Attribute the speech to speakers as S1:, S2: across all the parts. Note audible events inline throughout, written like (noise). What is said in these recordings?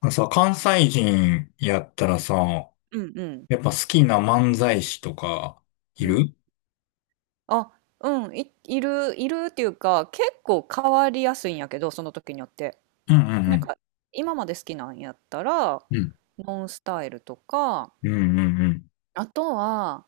S1: あのさ、関西人やったらさ、
S2: うんうん。
S1: やっぱ好きな漫才師とか、い
S2: うん。
S1: る。
S2: あ、うん、いるっていうか、結構変わりやすいんやけど、その時によって。
S1: うんう
S2: なん
S1: ん
S2: か、今まで好きなんやったら、
S1: うん。うん。
S2: ノンスタイルとか、
S1: うんうんうん。
S2: あとは、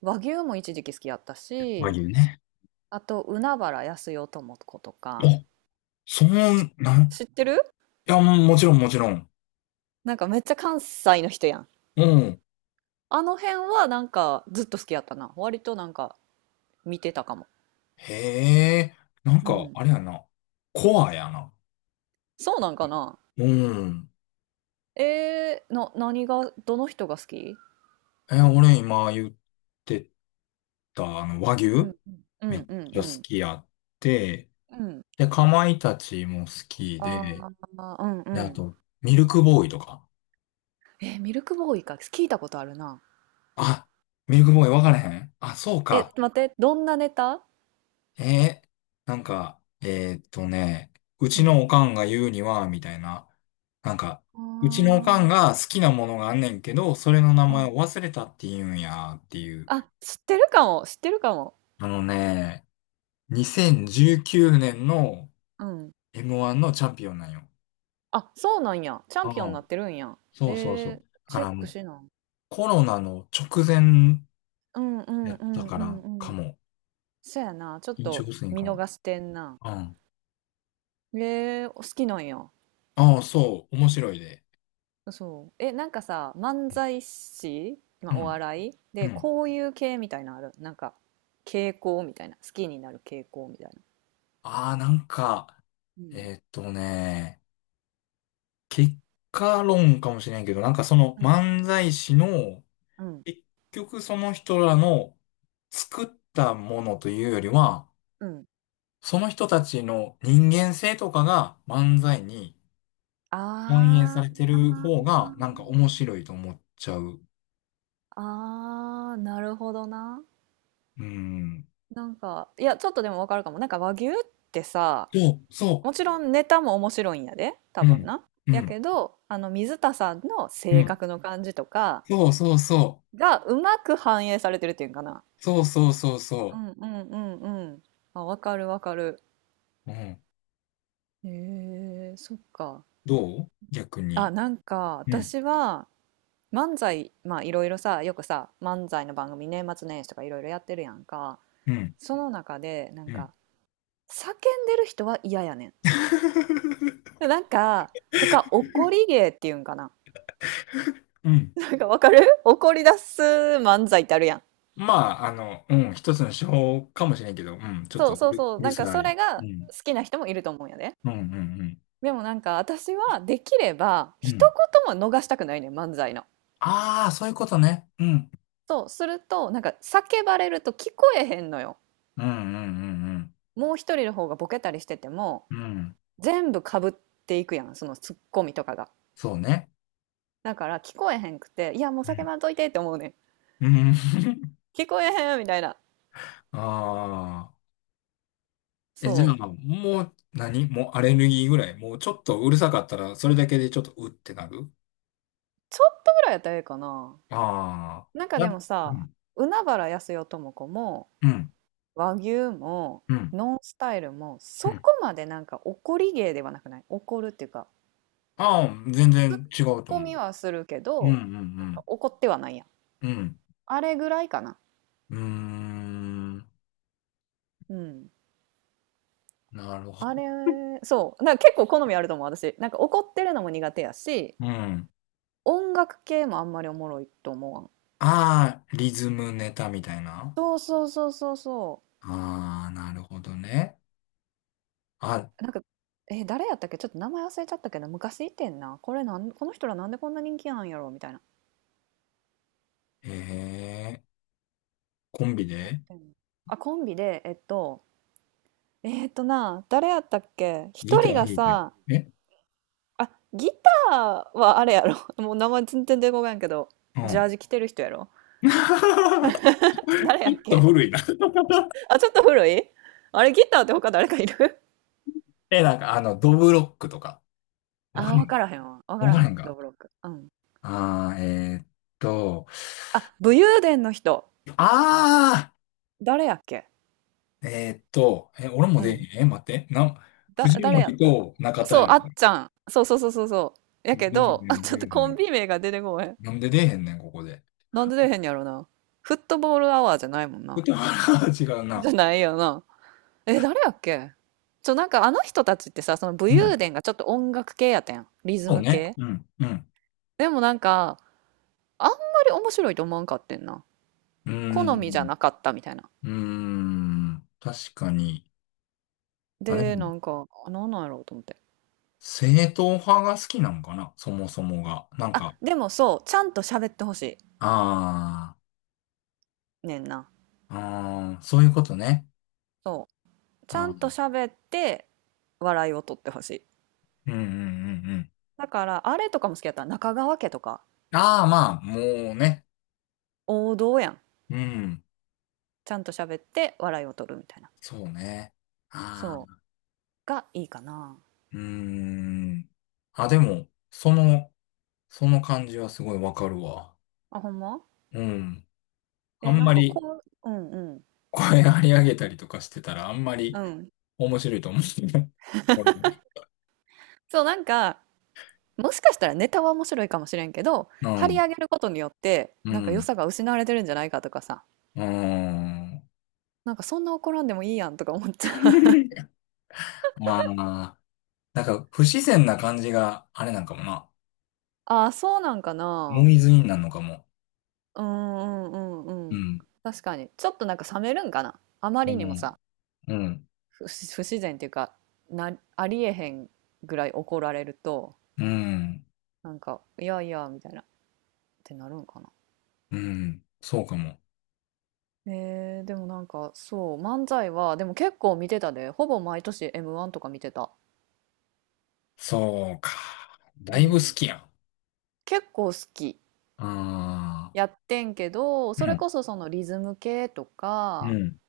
S2: 和牛も一時期好きやった
S1: 和
S2: し、
S1: 牛ね。
S2: あと、海原やすよともことか、
S1: お、そ
S2: し、
S1: う、なん、
S2: 知ってる？
S1: いや、もちろんもちろん。
S2: なんかめっちゃ関西の人やん。
S1: うん。
S2: あの辺はなんかずっと好きやったな。割となんか見てたかも。
S1: へえ、なん
S2: う
S1: か、
S2: ん。
S1: あれやな。コアやな。
S2: そうなんかな。
S1: うん。
S2: 何が、どの人が好き？
S1: え、俺今言ってた、和
S2: うん
S1: 牛
S2: う
S1: め
S2: ん
S1: っ
S2: うん
S1: ちゃ
S2: う
S1: 好
S2: ん
S1: きやって、
S2: うんうん。
S1: で、かまいたちも好き
S2: あ
S1: で、
S2: あー。うん
S1: で、
S2: う
S1: あ
S2: ん。
S1: と、ミルクボーイとか。
S2: え、ミルクボーイか聞いたことあるな。
S1: あ、ミルクボーイ分からへん。あ、そう
S2: え、
S1: か。
S2: 待って、どんなネタ？
S1: えー、なんか、う
S2: う
S1: ちのお
S2: ん。
S1: かんが言うには、みたいな。なんか、うちのお
S2: あ
S1: かんが好きなものがあんねんけど、それの名
S2: あ、う
S1: 前を
S2: ん。
S1: 忘れたって言うんや、っていう。
S2: あ、知ってるかも知ってるかも。
S1: あのね、2019年の
S2: うん。
S1: M1 のチャンピオンなんよ。
S2: あ、そうなんや。チャン
S1: あ
S2: ピオンに
S1: あ、
S2: なってるんや。え
S1: そうそうそ
S2: ー、
S1: う。だか
S2: チェッ
S1: らも
S2: ク
S1: う、
S2: しな。
S1: コロナの直前
S2: うんう
S1: や
S2: ん
S1: っ
S2: う
S1: た
S2: ん
S1: か
S2: うん
S1: ら、
S2: う
S1: か
S2: ん。
S1: も。
S2: そやな、ちょっ
S1: 飲食
S2: と
S1: 店
S2: 見
S1: かも。
S2: 逃してんな。
S1: うん。
S2: お、好きなんや。
S1: ああ、そう。面白いで。
S2: そう。え、なんかさ、漫才師、ま
S1: う
S2: あ、お
S1: ん。
S2: 笑い
S1: う
S2: で、
S1: ん。
S2: こういう系みたいなのある。なんか、傾向みたいな。好きになる傾向みたいな。
S1: ああ、なんか、
S2: うん。
S1: えーっとね、結果論かもしれんけど、なんかその
S2: な。うん。
S1: 漫才師の、
S2: うん。
S1: 結局その人らの作ったものというよりは、
S2: うん。
S1: その人たちの人間性とかが漫才に反映さ
S2: あ
S1: れ
S2: あ、
S1: てる方が、なんか面白いと思っちゃう。
S2: ああ、なるほどな。
S1: うん。
S2: なんか、いや、ちょっとでもわかるかも。なんか和牛ってさ、
S1: そう、そ
S2: もちろんネタも面白いんやで、多
S1: う。う
S2: 分
S1: ん。
S2: な。
S1: う
S2: や
S1: ん。
S2: けど、水田さんの
S1: う
S2: 性
S1: ん。
S2: 格の感じとか
S1: そうそうそ
S2: がうまく反映されてるっていうんかな。
S1: う。そうそうそう
S2: う
S1: そ
S2: んうんうんうん。あ、わかるわかる。
S1: う。うん。
S2: へえ、そっか。
S1: どう逆
S2: あ、
S1: に。
S2: なんか
S1: うん。
S2: 私は漫才、まあいろいろさ、よくさ、漫才の番組年末年始とかいろいろやってるやんか。
S1: うん
S2: その中で、なん
S1: うん。
S2: か、叫んでる人は嫌やね
S1: (laughs)
S2: ん。なんか、とか、怒り芸っていうんかな。
S1: うん。
S2: なんかわかる。怒り出す漫才ってあるやん。
S1: まあ、うん、一つの手法かもしれんけど、うん、ちょっ
S2: そ
S1: と
S2: う
S1: う
S2: そう
S1: る、
S2: そう。
S1: うる
S2: なんか
S1: さ
S2: それ
S1: い。う
S2: が
S1: ん。
S2: 好きな人もいると思うんやで。
S1: うん、うん、
S2: でもなんか私はできれば
S1: うん。う
S2: 一
S1: ん。
S2: 言も逃したくないねん、漫才の。
S1: ああ、そういうことね。うん。
S2: そう、すると、なんか叫ばれると聞こえへんのよ。
S1: うん、うん、
S2: もう一人の方がボケたりしてても、
S1: うん、うん。うん。
S2: 全部かぶっていくやん、そのツッコミとかが。
S1: そうね。
S2: だから聞こえへんくて、いや、もう
S1: う
S2: 叫
S1: ん。
S2: ばんといてって思うねん。
S1: うん。(laughs)
S2: 聞こえへんみたいな。
S1: ああ。え、じゃ
S2: そ
S1: あ、
S2: う。
S1: もう何、もうアレルギーぐらい。もうちょっとうるさかったら、それだけでちょっとうってなる。
S2: ちょっとぐらいやったらええかな。
S1: あ
S2: なんか
S1: あ。
S2: でも
S1: う
S2: さ、
S1: ん。
S2: 海原やすよとも子も、
S1: うん。
S2: 和牛も、
S1: うん。
S2: ノンスタイルも、
S1: う
S2: そこ
S1: ん。
S2: までなんか怒り芸ではなくない？怒るっていうか、
S1: ああ、全然違
S2: ツッ
S1: うと
S2: コ
S1: 思う。
S2: ミはするけ
S1: うん、う
S2: ど、
S1: ん、う
S2: なんか
S1: ん。
S2: 怒ってはないやん。
S1: うん。
S2: あれぐらいかな。
S1: うーん。
S2: うん。
S1: なるほ
S2: あ
S1: ど。
S2: れ、そう。なんか結構好みあると思う、私。なんか怒ってるのも苦手やし、
S1: うん。
S2: 音楽系もあんまりおもろいと思わん。
S1: ああ、リズムネタみたいな。
S2: そうそうそうそうそ
S1: ああ、なるほどね。あ、
S2: う。なんか、え、誰やったっけ、ちょっと名前忘れちゃったけど、昔いてんな。この人らなんでこんな人気なんやろみたいな。
S1: へえ、コンビで
S2: うん。あ、コンビで、えっと、えっとな、誰やったっけ、
S1: ギ
S2: 一
S1: タ
S2: 人
S1: ー弾
S2: が
S1: いたり。
S2: さ、
S1: え。
S2: あ、ギターはあれやろ。(laughs) もう名前全然出てこないんけど、
S1: う
S2: ジャー
S1: ん。
S2: ジ着てる人やろ。
S1: (laughs) ちょっ
S2: 誰やっ
S1: と
S2: け？
S1: 古いな。
S2: あ、ちょっと古い。あれ、ギターって他誰かいる？
S1: (laughs) え、なんかドブロックとか。わか
S2: ああ、わ
S1: ん
S2: か
S1: か。
S2: らへんわ。わか
S1: わ
S2: ら
S1: か
S2: へ
S1: らん
S2: ん、ど
S1: か。
S2: ぶろく。うん。
S1: ああ、と、
S2: あ、武勇伝の人。
S1: あ
S2: 誰やっけ？
S1: あ、え、俺も
S2: う
S1: で、
S2: ん。
S1: え、待って、藤
S2: 誰やっ
S1: 森
S2: た？
S1: と中田
S2: そう、
S1: やろ。
S2: あっちゃん。そうそうそうそうそう。や
S1: 出
S2: け
S1: えへ
S2: ど、あ、
S1: ん
S2: ち
S1: 出
S2: ょっ
S1: えへ
S2: とコン
S1: ん。
S2: ビ名が出てこへん。
S1: なんで出えへんねん、ここで。
S2: なんで出えへんやろな。フットボールアワーじゃないもんな。
S1: でも、あら (laughs) 違う
S2: じ
S1: な。
S2: ゃないよな。え、誰やっけ？なんかあの人たちってさ、その武
S1: うん。
S2: 勇伝がちょっと音楽系やったやん。リズ
S1: そう
S2: ム
S1: ね。
S2: 系。
S1: うん。うん。
S2: でもなんか、あんまり面白いと思わんかってんな。
S1: うー
S2: 好みじゃ
S1: ん。
S2: なかったみたいな。
S1: うーん。確かに。あ、でも、
S2: で、なんか、あ、なんなんやろうと思って。
S1: 正統派が好きなんかな、そもそもが。なん
S2: あ、
S1: か、
S2: でもそう、ちゃんと喋ってほし
S1: あ
S2: いねんな。
S1: あ、ああ、そういうことね。
S2: そう。ちゃ
S1: あ
S2: んと
S1: ー、
S2: 喋って笑いを取ってほしい。
S1: うんうんうんうん。
S2: だから、あれとかも好きやった。中川家とか、
S1: ああ、まあ、もうね。
S2: 王道やん。
S1: うん。
S2: ちゃんと喋って笑いを取るみたいな。
S1: そうね。あ
S2: そう。
S1: あ、
S2: がいいかな。
S1: うーん。あ、でも、その感じはすごいわかるわ。
S2: あ、ほんま？
S1: うん。あ
S2: え、
S1: ん
S2: なん
S1: ま
S2: か
S1: り、
S2: こう、うんうん。
S1: 声張り上げたりとかしてたらあんま
S2: う
S1: り
S2: ん。
S1: 面白いと思う (laughs) んですよね。これね。
S2: そう、なんか、もしかしたらネタは面白いかもしれんけど、
S1: う
S2: 張り
S1: ん、
S2: 上げることによって、
S1: う
S2: なんか良
S1: ん、
S2: さが失われてるんじゃないかとかさ。
S1: うん。
S2: なんかそんな怒らんでもいいやんとか思っちゃう。
S1: (laughs) まあ、なんか不自然な感じがあれなんかもな。
S2: ああ、そうなんか
S1: ノ
S2: な。
S1: イズインなんのかも。
S2: うんうんうん
S1: う
S2: うん。
S1: ん、
S2: 確かに。ちょっとなんか冷めるんかな。あま
S1: う
S2: りにも
S1: ん、
S2: さ、
S1: うん、
S2: 不自然っていうか、ありえへんぐらい怒られると、
S1: うん、
S2: なんか、いやいや、みたいな、ってなるんかな。
S1: うん、そうかも。
S2: でもなんか、そう、漫才は、でも結構見てたで、ほぼ毎年 M1 とか見てた。
S1: そうか。だ
S2: う
S1: いぶ好
S2: ん。
S1: きやん。
S2: 結構好き。
S1: ああ、
S2: やってんけど、
S1: う
S2: それ
S1: ん、
S2: こそそのリズム系と
S1: う
S2: か、
S1: ん、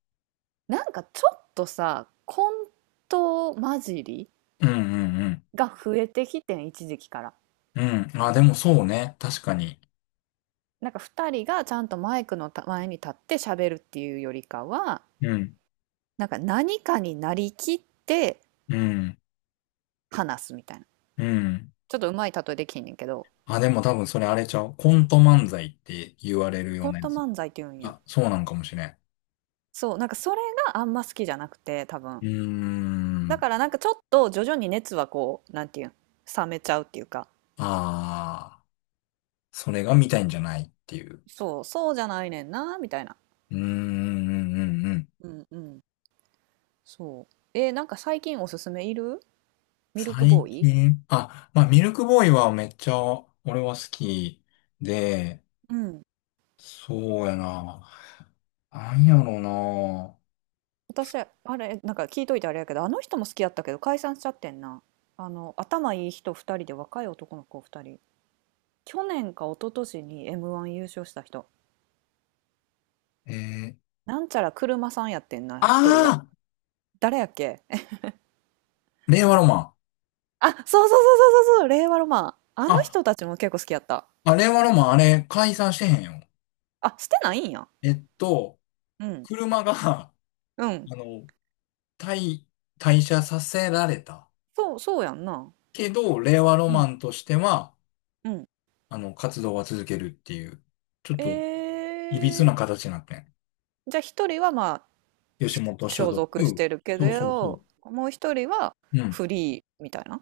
S2: なんかちょっとさ、コント混じり
S1: うん、うん、うん。
S2: が増えてきてん、一時期から。
S1: うん、あ、でもそうね。確かに。
S2: なんか2人がちゃんとマイクの前に立って喋るっていうよりかは、
S1: うん、
S2: なんか何かになりきって
S1: うん、
S2: 話すみたいな。
S1: うん。
S2: ちょっとうまい例えできひんねんけど、
S1: あ、でも多分それあれちゃう。コント漫才って言われるよう
S2: コン
S1: なや
S2: ト
S1: つ。
S2: 漫才って言うんや？
S1: あ、そうなんかもしれん。
S2: そうなんか、それがあんま好きじゃなくて、多
S1: う
S2: 分。
S1: ー
S2: だ
S1: ん。
S2: からなんかちょっと徐々に熱は、こう、なんていうん、冷めちゃうっていうか。
S1: ああ、それが見たいんじゃないっていう。
S2: そうそう、じゃないねんなみたいな。
S1: うーん、うんうんうん。
S2: うんうん。そう。なんか最近おすすめいる？ミルク
S1: 最
S2: ボーイ。
S1: 近、あ、まあ、ミルクボーイはめっちゃ俺は好きで、
S2: うん。
S1: そうやな。なんやろな。
S2: 私、あれ、なんか聞いといてあれやけど、あの人も好きやったけど解散しちゃってんな。あの、頭いい人2人で若い男の子2人。去年か一昨年に M1 優勝した人。
S1: えー、
S2: なんちゃら車さんやってんな、1人が。
S1: ああ、
S2: 誰やっけえ、
S1: 令和ロマン。
S2: あ、そうそうそうそうそうそう、令和ロマン。あの
S1: あ、
S2: 人たちも結構好きやった。
S1: あ、令和ロマン、あれ、解散してへんよ。
S2: あ、してないんや。
S1: えっと、
S2: うん。
S1: 車が、(laughs)
S2: うん。
S1: あの、退、退社させられた。
S2: そう、そうやんな。
S1: けど、令和ロ
S2: う
S1: マ
S2: ん。
S1: ンとしては、
S2: うん。
S1: あの、活動は続けるっていう、ちょっ
S2: え
S1: と、いびつな
S2: ー、
S1: 形になってん。
S2: じゃあ1人はまあ、
S1: 吉本所
S2: 所
S1: 属。
S2: 属してるけ
S1: そうそうそう。
S2: ど、もう1人は
S1: うん。
S2: フリーみたいな。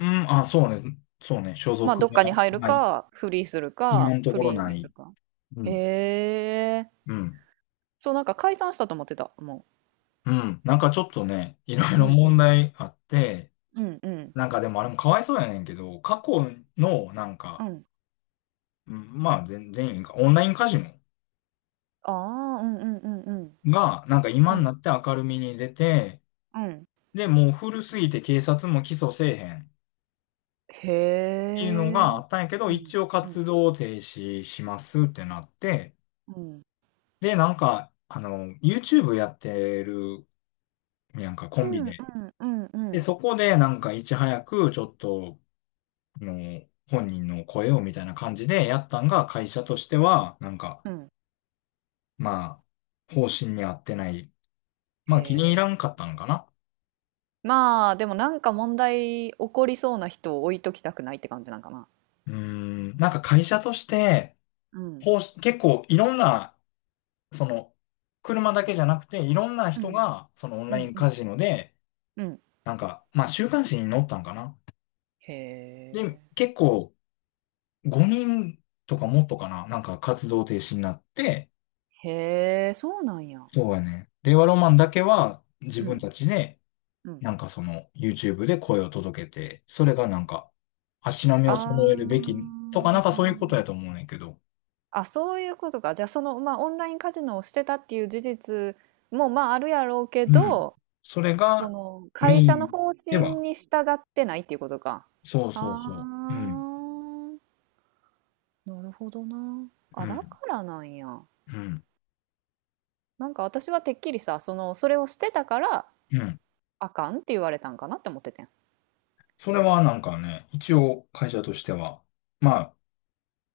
S1: うん、あ、そうね。そうね。所
S2: まあ、
S1: 属
S2: どっかに
S1: は
S2: 入る
S1: ない。
S2: か、フリーする
S1: 今
S2: か、
S1: のと
S2: フ
S1: ころ
S2: リー
S1: な
S2: にす
S1: い。
S2: るか。
S1: うん。
S2: へえ。
S1: うん。
S2: そう、なんか解散したと思ってた、も
S1: うん。なんかちょっとね、いろい
S2: う。う
S1: ろ
S2: んう
S1: 問
S2: ん。
S1: 題あって、
S2: うんうん。
S1: なんかでもあれもかわいそうやねんけど、過去の、なん
S2: う
S1: か、
S2: ん。
S1: うん、まあ全員か、オンラインカジノ
S2: ああ、うんうんうんうん。
S1: が、なんか今
S2: う
S1: にな
S2: ん。
S1: って明るみに出て、
S2: うん。
S1: で、もう古すぎて警察も起訴せえへんっ
S2: へ
S1: ていうの
S2: え。
S1: があったんやけど、
S2: うん。
S1: 一応
S2: うん。
S1: 活動停止しますってなって、
S2: うん。
S1: で、なんか、あの、YouTube やってるやんか、コ
S2: う
S1: ンビ
S2: んう
S1: で。
S2: んうんう
S1: で、
S2: ん。
S1: そこでなんかいち早くちょっと、あの、本人の声をみたいな感じでやったんが、会社としては、なんか、
S2: うん。
S1: まあ、方針に合ってない。
S2: へ
S1: まあ、気に入らん
S2: え。
S1: かったのかな。
S2: まあ、でもなんか問題起こりそうな人を置いときたくないって感じなんかな。
S1: うーん、なんか会社として、
S2: うん。
S1: 方針結構いろんな、その、車だけじゃなくて、いろんな
S2: う
S1: 人
S2: ん。
S1: が、そのオン
S2: う
S1: ライ
S2: ん
S1: ン
S2: うん。
S1: カジノで、
S2: うん。
S1: なんか、まあ、週刊誌に載ったんかな。
S2: へ
S1: で、
S2: え。
S1: 結構、5人とかもっとかな、なんか活動停止になって、
S2: へえ、そうなんや。
S1: そうやね。令和ロマンだけは自
S2: う
S1: 分
S2: ん。
S1: たちで、
S2: うん。
S1: なんかその、YouTube で声を届けて、それがなんか、足並み
S2: あ
S1: を揃えるべ
S2: あ。
S1: きとか、なんかそういうことやと思うねんけど。
S2: あ、そういうことか。じゃあその、まあ、オンラインカジノをしてたっていう事実も、まあ、あるやろうけ
S1: うん。
S2: ど、
S1: それ
S2: そ
S1: が
S2: の
S1: メ
S2: 会
S1: イ
S2: 社の
S1: ン
S2: 方
S1: で
S2: 針
S1: は、
S2: に従ってないっていうことか。
S1: そう
S2: あ
S1: そうそう。うん。
S2: あ、なるほどな。
S1: う
S2: あ、だ
S1: ん。
S2: からなんや。
S1: うん。
S2: なんか私はてっきりさ、その、それをしてたから
S1: うん。
S2: あかんって言われたんかなって思っててん。
S1: それはなんかね、一応会社としては、ま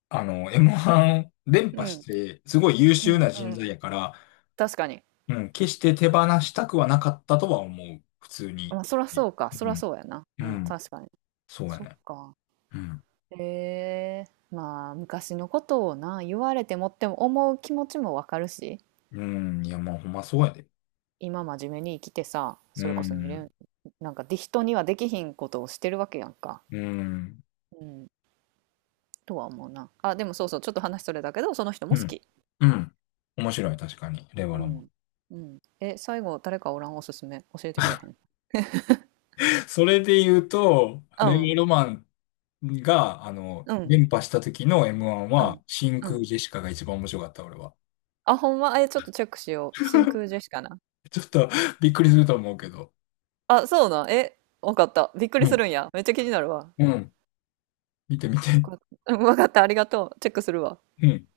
S1: あ、あの、M1 連
S2: う
S1: 覇し
S2: ん、
S1: て、すごい優
S2: う
S1: 秀
S2: ん、
S1: な
S2: う
S1: 人材
S2: ん。
S1: やから、
S2: 確かに。
S1: うん、決して手放したくはなかったとは思う。普通に。
S2: まあ、そらそうか。
S1: う
S2: そら
S1: ん。
S2: そうやな。
S1: う
S2: うん、
S1: ん。
S2: 確かに。
S1: そうや
S2: そっ
S1: ね。
S2: か。
S1: うん。
S2: ええ、まあ、昔のことをな、言われてもっても思う気持ちもわかるし、
S1: うん。いや、まあ、ほんまそうやで。
S2: 今真面目に生きてさ、
S1: う
S2: それこそに
S1: ん。
S2: 連なんかで、人にはできひんことをしてるわけやんか。
S1: うん。
S2: うん、とは思うな。あ、でもそうそう、ちょっと話それだけど、その人
S1: う
S2: も好
S1: ん。
S2: き。
S1: うん。面白い、確かに。令和
S2: う
S1: ロマン。
S2: ん。うん。え、最後誰かおらん？おすすめ教えてくれへん？
S1: (laughs) それで言うと、
S2: う
S1: 令
S2: ん
S1: 和ロマンが、あの、
S2: うん
S1: 連覇した時の M1
S2: うん
S1: は、真
S2: う
S1: 空
S2: ん。
S1: ジェシカが一番面白かった、俺は。
S2: あ、ほんま？え、ちょっとチェックしよう、真空ジェシカな。
S1: ちょっとびっくりすると思うけど。
S2: あ、そうなん？え、わかった。びっくり
S1: う
S2: す
S1: ん。
S2: るんや？めっちゃ気になるわ。
S1: うん。見て見
S2: わ
S1: て。
S2: かった。うん、わかった。ありがとう。チェックするわ。
S1: うん。